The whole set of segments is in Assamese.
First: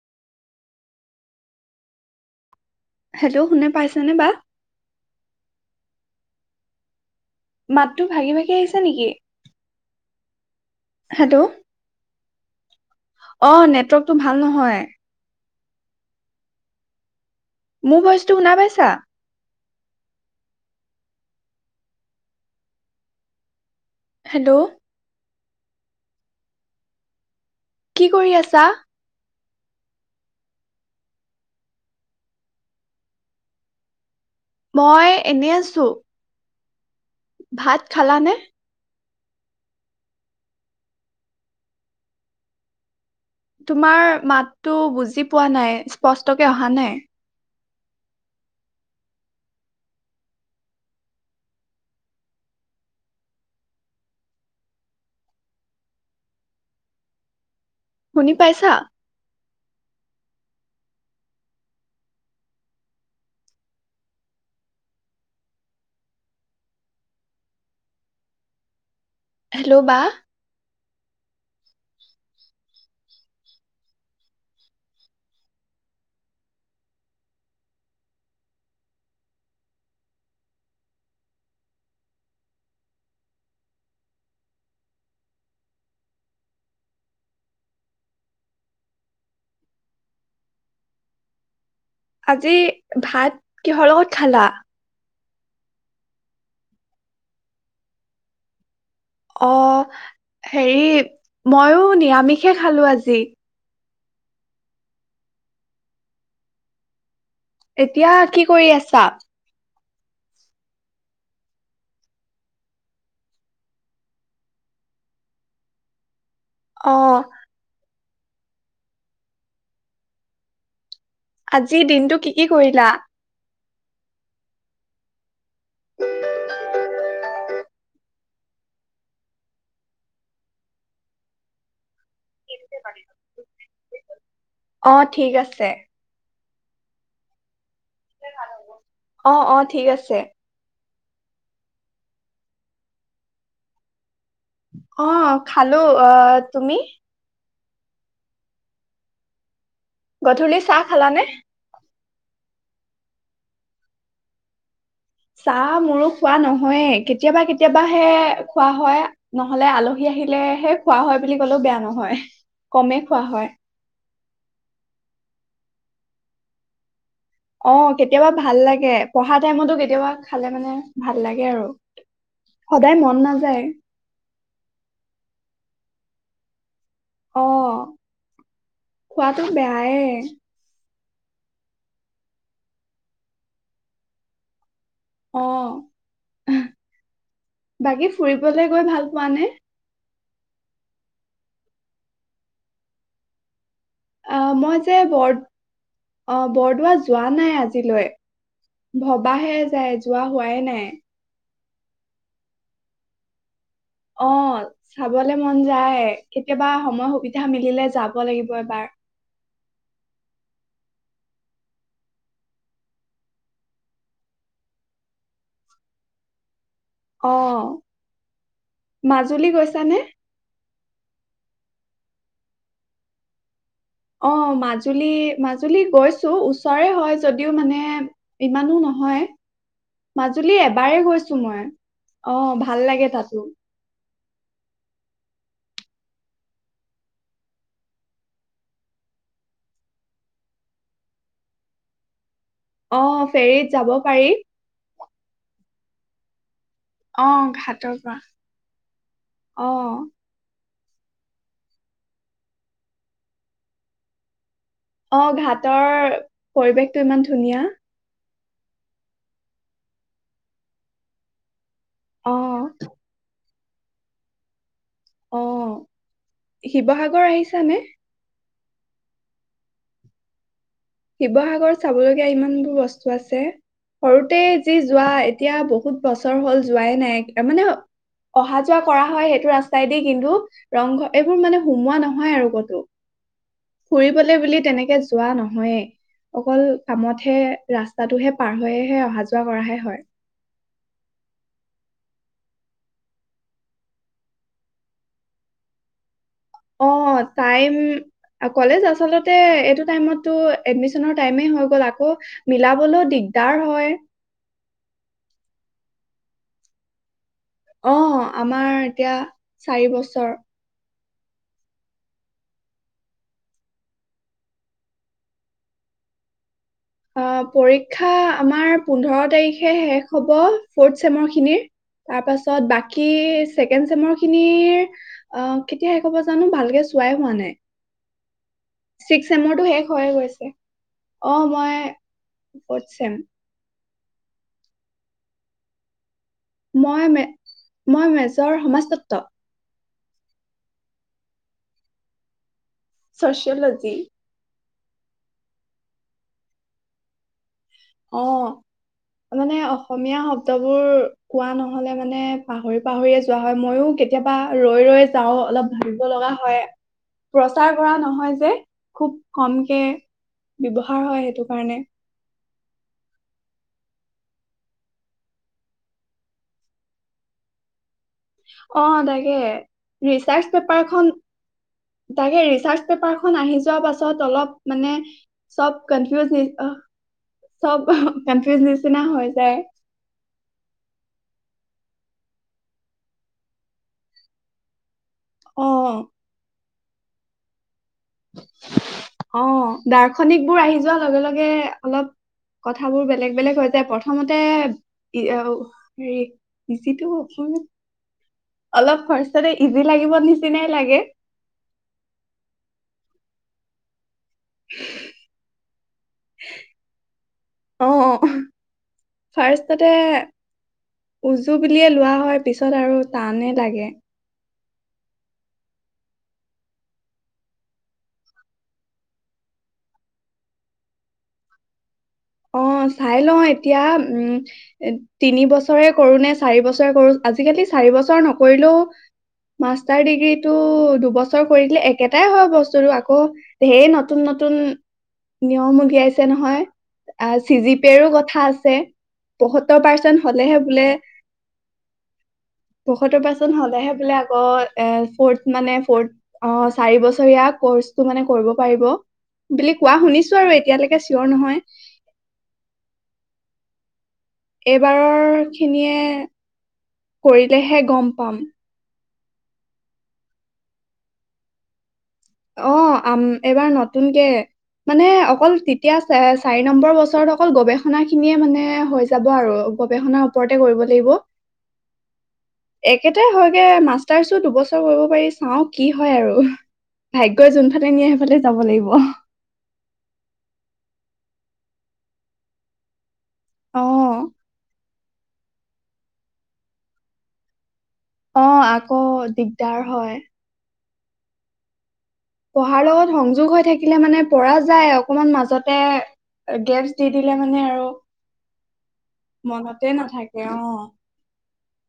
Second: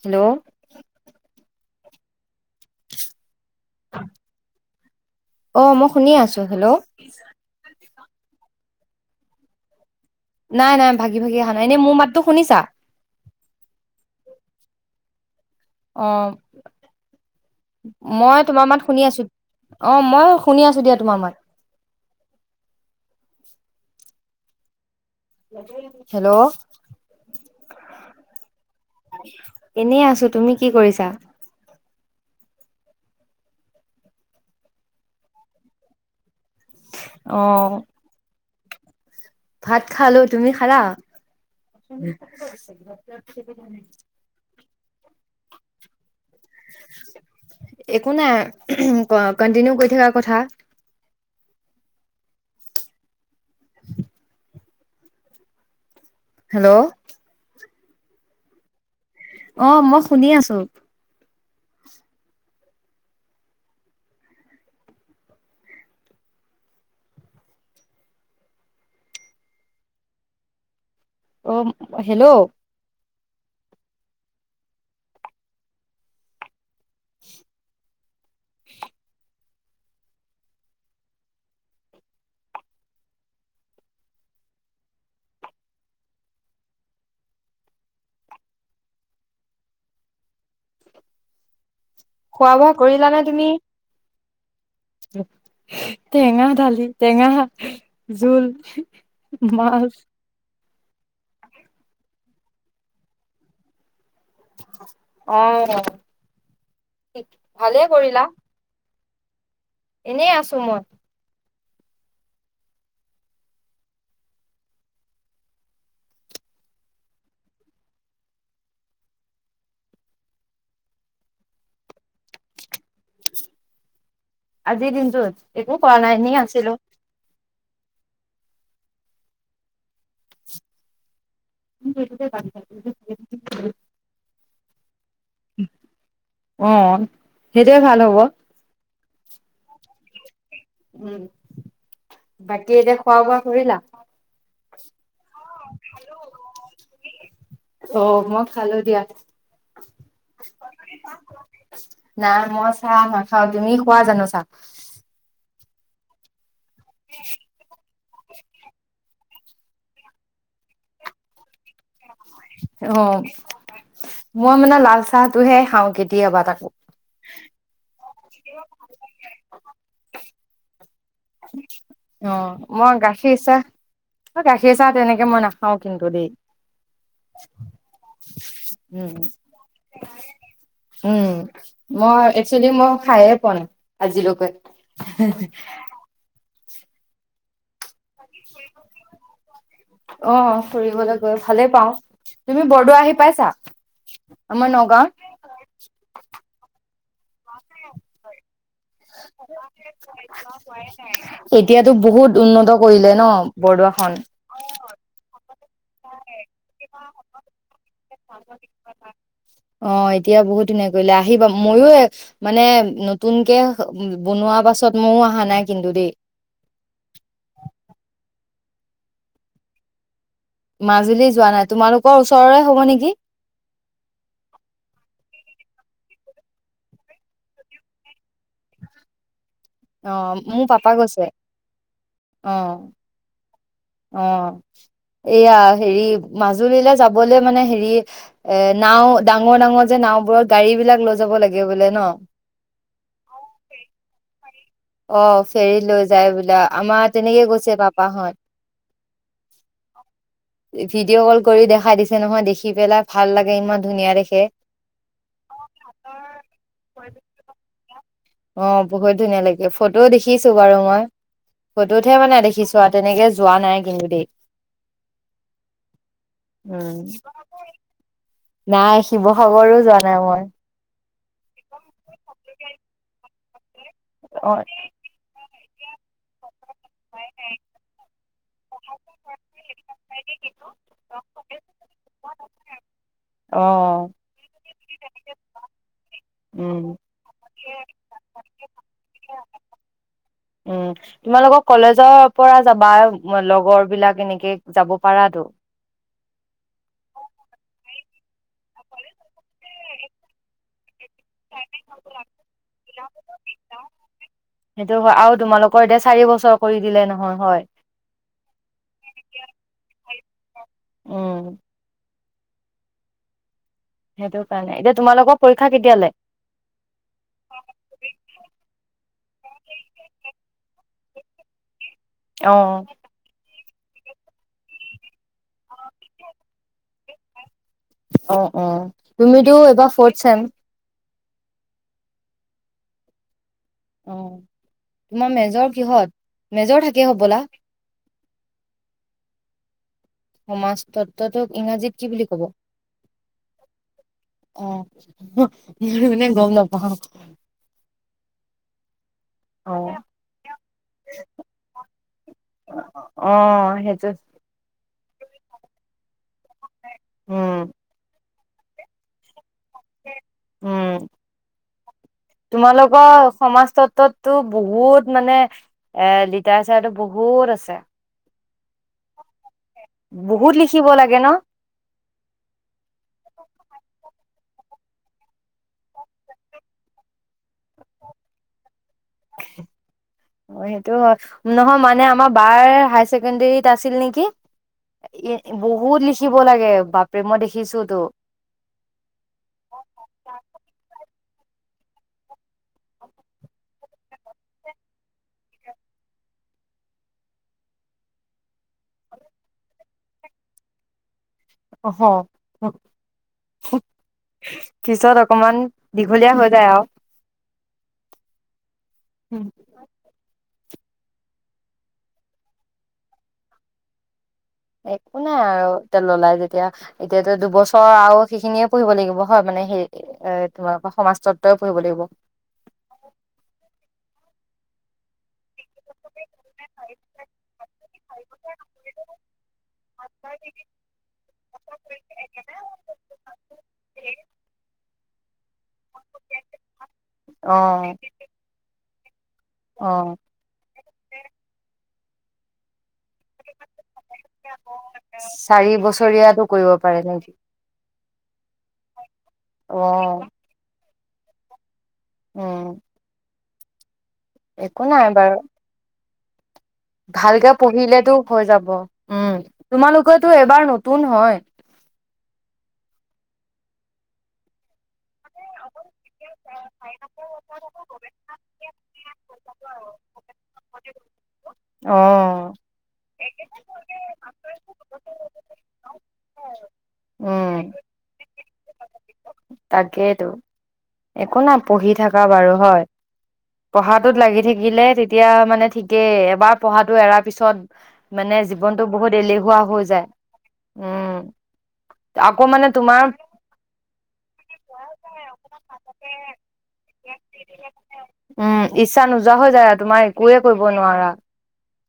হেল্ল' হেল্ল' শোনে পাইছেনে বা? অ' মই শুনি আছো হেল্ল'। মাতটো ভাগি ভাগি আহিছে নেকি? নাই নাই ভাগি ভাগি অহা হেল্ল' নাইনেই মোৰ মাতো শুনিছা? টো ভাল নহয়। অ'। মোৰ ভইচটো মই শুনা তোমাৰ মাত পাইছা শুনি আছোঁ। অ', মই শুনি আছোঁ দিয়া তোমাৰ মাত। হেল্ল'। হেল্ল'। কি কৰি আছা? এনেই আছোঁ। তুমি কি কৰিছা? মই এনে আছোঁ। অ' ভাত খালা নে? ভাত খালোঁ। তুমি খালা? তোমাৰ মাতটো বুজি পোৱা নাই, স্পষ্টকে অহা নাই। একো নাই, কন্টিনিউ কৰি থকা কথা। হেল্ল'। শুনি পাইছা? অ', মই শুনি আছোঁ। হেল্ল' বা। অ', হেল্ল'। [inaudible] আজি খোৱা বোৱা কৰিলানে ভাত কিহৰ লগত খালা? টেঙা‌ দালি, টেঙা শাক, জোল। অ', মাছ এহ। হেৰি, ময়ো নিৰামিষে খালোঁ আজি। অ' অঃ। এতিয়া কি কৰি আছা? এনেই আছোঁ মই। অ'। আজি দিনটো কি-কি কৰিলা? আজিৰ দিনটোত, একো কৰা নাই এনে আছিলোঁ। [unintelligible] [unintelligible] অ' ঠিক আছে। অ'। সেইটোয়ে ভাল হ'ব। অ'-অ' ঠিক আছে। উম, বাকী এতিয়া খোৱা বোৱা কৰিলাঁ? [inaudible] অ', খালোঁ। আঃ তুমি? অ', মই খালোঁ‌ দিয়া। গধূলি চাহ খালানে? নাই, মই চাহ নাখাওঁ। তুমি খোৱা জানো চাহ? চাহ মোৰো খোৱা নহ হয়েই, কেতিয়াবা-কেতিয়াবা সেই খোৱা হয়, নহ'লে আলহী আহিলেহে খোৱা হয় বুলি ক'লেও বেয়া নহয়। কমেই অ', খোৱা হয় মই মানে লাল চাহটোহে খাওঁ। কেতিয়াবা তাকো অ'। কেতিয়াবা ভাল লাগে। পঢ়া টাইমতটো কেতিয়াবা খালে, মানে ভাল লাগে আৰু অ', সদায় মই মন গাখীৰ নাযায় চাহ, গাখীৰ চাহ তেনেকে মই না খাওঁ, কিন্তু দেই অ', উম, খোৱাটো বেয়াই উম, মই, একচুৱেলি মই খাইয়েই পোৱা নাই, আজিলৈকে [inaudible] আহ, বাকী ফুৰিবলৈ গৈ ভাল পোৱানে? অ', ফুৰিবলৈ গৈ ভালেই পাওঁ। তুমি বৰদোৱা আহি পাইছা? আহ আমাৰ মই যে বৰ নগাঁৱত অ', বৰদোৱা যোৱা নাই আজিলৈ। ভবাহে যায়, যোৱা হোৱাই নাই। এতিয়াটো বহুত উন্নত কৰিলে ন? বৰদোৱাখন অ', চাবলে মন যায় কেতিয়াবা সময় সুবিধা মিলিলে যাব লাগিব এবাৰ অ', এতিয়া বহুত। [unintelligible] আহিবা, মইও মানে নতুনকে বনোৱা পাছত ময়ো অহা নাই দেই। অ', মাজুলী গৈছানে? মাজুলী যোৱা নাই, তোমালোকৰ ওচৰৰে হব নেকি? অ' মাজুলী, মাজুলী গৈছোঁ ওচৰৰে হয় যদিও মানে ইমানো নহয়। অ মাজুলী মোৰ পাপা এবাৰেই গৈছে গৈছোঁ মই, অ ভাল লাগে তাতো। অ', এয়া হেৰি মাজুলীলৈ যাবলৈ মানে হেৰি নাওঁ, ডাঙৰ ডাঙৰ যে নাওঁবোৰত গাড়ীবিলাক লৈ যাব লাগে বোলে ন? অ', ফেৰীত যাব পাৰি। অ ফেৰীত লৈ যায় বোলা আমা অ তেনেকে গৈছে ঘাটৰ পৰা পাপাহঁত। অ' ভিডিঅ' ক'ল কৰি দেখাই দিছে নহয় দেখি পেলাই ভাল লাগে ইমান ধুনীয়া দেখে। অ', ঘাটৰ পৰিৱেশটো ইমান ধুনীয়া। অ' বহুত ধুনীয়া লাগে ফটোও দেখিছো বাৰু মই ফটোতহে অ মানে দেখিছো আৰু তেনেকে যোৱা নাই কিন্তু দে, অ শিৱসাগৰ আহিছানে নাই শিৱসাগৰো যোৱা নাই মই শিৱসাগৰত চাবলগীয়া ইমান বোৰ বস্তু আছে। সৰুতে অ যি যোৱা এতিয়া বহুত বহুত বছৰ হ'ল যোৱাই নাই মানে অহা যোৱা কৰা হয় সেইটো ৰাস্তাইদি কিন্তু ৰংঘৰ এইবোৰ মানে সুমোৱা নহয় আৰু কতো। অ ফুৰিবলৈ বুলি তেনেকে তে যোৱা নহয় [inaudible] অকল উম কামতহে ৰাস্তাটোহে পাৰ হৈয়েহে অহা যোৱা কৰাহে হয়। উম তোমালোকৰ কলেজৰ পৰা যাবা লগৰ বিলাক এনেকে যাব পাৰাাতো অ' টাইম কলেজ আচলতে এইটো টাইমটো এডমিছন টাইমেই হৈ গ'ল আকৌ মিলাবলৈও দিগদাৰ হয় ক দে চাৰি বছৰ কৰি দিলে নহয়। হয় অ আমাৰ এতিয়া চাৰি বছৰ উম সেইটো কাৰণে এতিয়া তোমালোকৰ পৰীক্ষা কেতিয়ালৈ অ' পৰীক্ষা আমাৰ। পোন্ধৰ তাৰিখে শেষ হ'ব ফৰ্থ চেমৰ খিনিৰ তাৰ অ পাছত বাকী চেকেণ্ড চেমৰ খিনিৰ অ কেতিয়া শেষব জানো ভালকে চোৱাই হোৱা নাই। অ অ ছিক্স তুমিতো চেমৰটো শেষ এবাৰ হৈয়ে গৈছে ফৰতছেম চন অ মই ফৰত ছেম অ' তোমাৰ মেজৰ কিহত মেজৰ থাকে মই ম হ'বলা মই মেজৰ সমাজতত্ব সমাজ তত্বটোক ইংৰাজীত কি বুলি কব ছচেলজি অ' মনে গম নাপ অ' মানে অ অসমীয়া শব্দবোৰ কোৱা নহলে মানে, মানে পাহৰি পাহৰিয়ে অ যোৱা হয় মইো সেইটো কেতিয়াবা ৰৈ ৰৈ [unintelligible] তাও অলপ ভাবিব লগা হয়, উম প্ৰচাৰ কৰা নহয় যে। খুব কমকে উম ব্যৱহাৰ হয় সেইটো কাৰণে। তোমালোকৰ সমাজতত্বতো বহুত মানে এ লিটাচাৰটো বহুত আছে। অ তাকে ৰিচাৰ্চ বহুত লিখিব পেপাৰখন, লাগে ন তাকে ৰিচাৰ্চ পেপাৰখন আহি যোৱা পাছত অলপ মানে চব কনফিউজ নি অ চব কনফিউজ নিচ নিচিনা হৈ যায়। অ সেইটো হয় নহয় মানে আমাৰ বাৰ হাই ছেকেণ্ডৰীত আছিল নেকি? এ অ বহুত লিখিব লাগে। বাপ্ৰে মই দেখিছোত। অ দাৰ্শনিক বোৰ আহি যোৱা লগে লগে লগে অলপ কথাবোৰ বেলেগ বেলেগ হয় যায়, প্ৰথমতে ইআও হেৰী [unintelligible] অলপ ফাৰ্ষ্টতে ইজি লাগিব নিচিনাই লাগে। অহ পিছত অকমান দীঘলীয়া হৈ যায় আৰু অ উম। ফাৰ্ষ্টতে উজু বুলিয়েই লোৱা হয়, পিছত আৰু টান এ লাগে। একো নাই আৰু এতিয়া ললাই যেতিয়া, এতিয়াটো দুবছৰ আৰু সেইখিনিয়েই পঢ়িব লাগিব হয় মানে হে, তোমালোকৰ সমাজতত্ত্বই পঢ়িব লাগিব। এদ তিনি বছৰেই কৰো নে চাৰি বছৰেই কৰো, আজিকালি চাৰি বছৰ নকৰিলেও মাষ্টাৰ ডিগ্ৰী টো দুবছৰ কৰিলেই একেটাই হয় বস্তুটো আকৌ ধেৰ নতুন নতুন টি নিয়ম উলিৱাইছে নহয়। এ অ চিজিপিয়েৰ ও কথা আছে। পসত্তৰ অ পাৰ্চেন্ট হ'লেহে বুলে পসত্তৰ পাৰ্চেন্ট হ'লেহে বুলে আকৌ এ ফৌৰ্থ চাৰি মানে ফৌৰ্থ, বছৰীয়াটো কৰিব পাৰে চাৰি নেকি বছৰীয়া কোৰ্চটো মানে কৰিব পাৰিব বুলি অ কোৱা শুনিছোঁ আৰু এতিয়ালৈকে চি চিয়ৰ নহয়। অ। এইবাৰৰ খিনিয়ে ভালকে কৰিলেহে পঢ়িলে গম টো পাম হয় যাব। উম, তোমালোকেটো এইবাৰ নতুন হয়। অ, আম, এইবাৰ নতুন কে মানে অকল তেতিয়া চা, চাৰি নম্বৰ বছৰত অকল গৱেষণা খিনিয়ে মানে হয় যাব আৰু, গৱেষণাৰ ওপৰতে কৰিব লাগিব। অ। সেইটোৱে হয়গে, মাষ্টাৰ্ছ ও দুবছৰ কৰিব পৰি, চাওঁ কি হয় আৰু। উম ভাগ্যই যোনফালে নিয়ে সেইফালেই যাব লাগিব। তাকেইতো, একো নাই পঢ়ি থাকা বাৰু হয়। পঢ়াটোত লাগি থাকিলে তেট এতিয়া মানে ঠিকেই, এবাৰ পঢ়াটো এৰাৰ পিছত মানে অ জীৱনটো আকৌ বহুত এলেহুৱা দিগদাৰ হয় যায়। উম। আকৌ মানে পঢ়াৰ তোমাৰ লগত সংযোগ হৈ থাকিলে মানে। পৰা যায় অকনমান মাজতে। [unintelligible] দিলে মানে আৰু [unintelligible] উম, ইচ্ছা নোযোৱা হৈ যায় মনতে তোমাৰ একোৱে নাথাকে অ কৰিব নোৱাৰা।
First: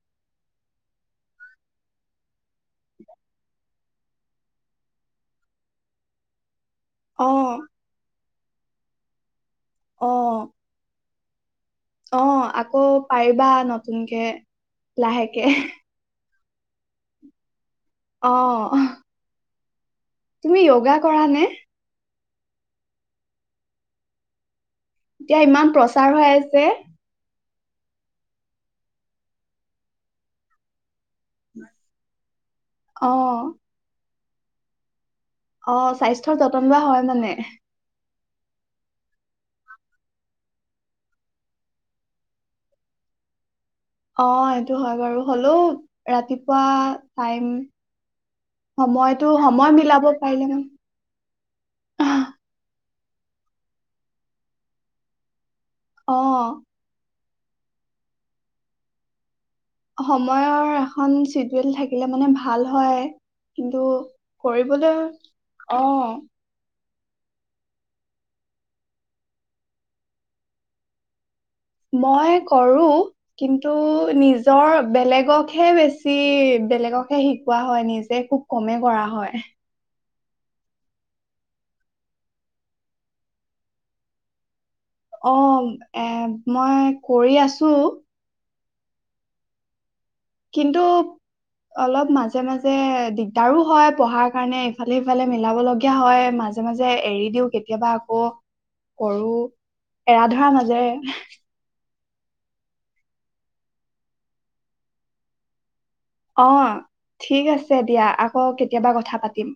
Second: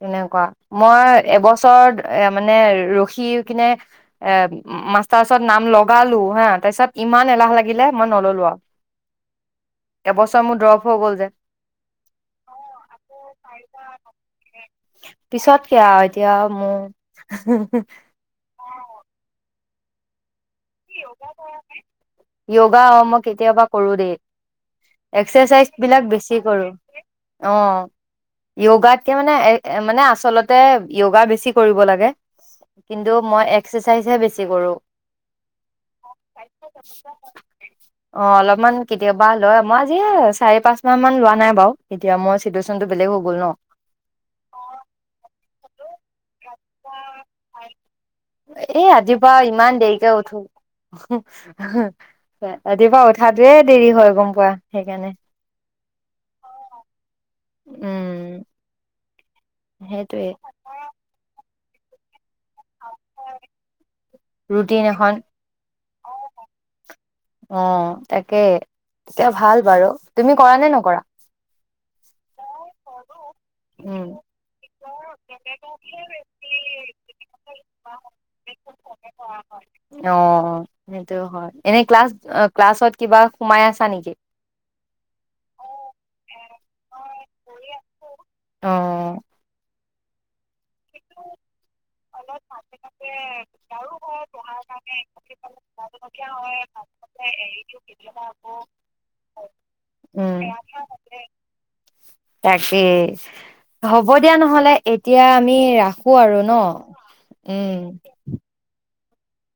তেনেকুৱা, মই এবছৰ মানে ৰখি কেনে এ, উ, মাষ্টাৰছত নাম লগালোঁ, হা। তাৰ পিছত অ ইমান এলাহ লাগিলে মই নললোঁ আও। [inaudible] অ এবছৰ মোৰ ড্ৰ'প হ' গ'ল যে। অ', আকৌ পাৰিবা নতুনকে। পিছতকে লাহেকে আৰু এতিয়া আও। অ'। অ'। তুমি যোগা কৰা নে? যোগা। অ, মই কেতিয়াবা কৰোঁ দেই। এতিয়া ইমান এক্সাৰচাইজবিলাক প্ৰচাৰ হৈ বেছি আছে কৰোঁ। অ', যোগাতকে, মানে, এ, মানে, আচলতে যোগা বেছি কৰিব লাগে কিন্তু অ মই এক্সাৰচাইজহে বেছি তে কৰোঁ অ', স্বাস্থ্যৰ যতন লোৱা হয়, মানে অ', অলপমান কেতিয়াবা লয়। মই আজি এই চাৰি-পাঁচ মাহমান লোৱা নাই বাৰু। এতিয়া মোৰ চিটুৱেচনটো বেলেগ হৈ গ'ল ন অ', এইটো হয় বাৰু। হ'লেও ৰাতিপ এ, সময়টো ৰাতিপুৱা সময় ইমান মিলাব দেৰিকৈ উঠোঁ। পাৰিলে মানে এ ৰাতিপুৱা উঠাতোয়েই দেৰি হয়, গম পোৱা। সেইকাৰণে অ'। উম। সেইটোৱে সময়ৰ, এখন চি ডিউল থাকিলে, মানে, ভাল হয়, কিন্তু ৰুটিন কৰিবলৈ, এখন অ' অ তাকেই, তেতিয়া ভাল বাৰু তুমি কৰা নে নকৰা? মই কৰোঁ। কিন্তু উম নিজৰ বেলেগকহে বেছি বেলেগকহে শিকোৱা হয় নিজে খুব কমেই কৰা হয়। অ' সেইটো হয়, এনে ক্লাছ ক্লাছত কিবা সোমাই আছা নেকি? অ', এ মই কৰি আছোঁ। অ'। কিন্তু অলপ মাজে মাজে দিগদাৰো হয় পঢ়াৰ কাৰণে, ইফালে সিফালে মিলাব লগীয়া হয় মাজে মাজে এৰি দিও কেতিয়াবা আকৌ কৰো, এৰা উম ধৰাৰ মাজেৰে। তাকেই, হ'ব দিয়া নহ'লে এতিয়া আমি ৰা শু আৰু ন? অঁ ঠিক আছে উম দিয়া, আকৌ কেতিয়া এটা কথা পাতিম।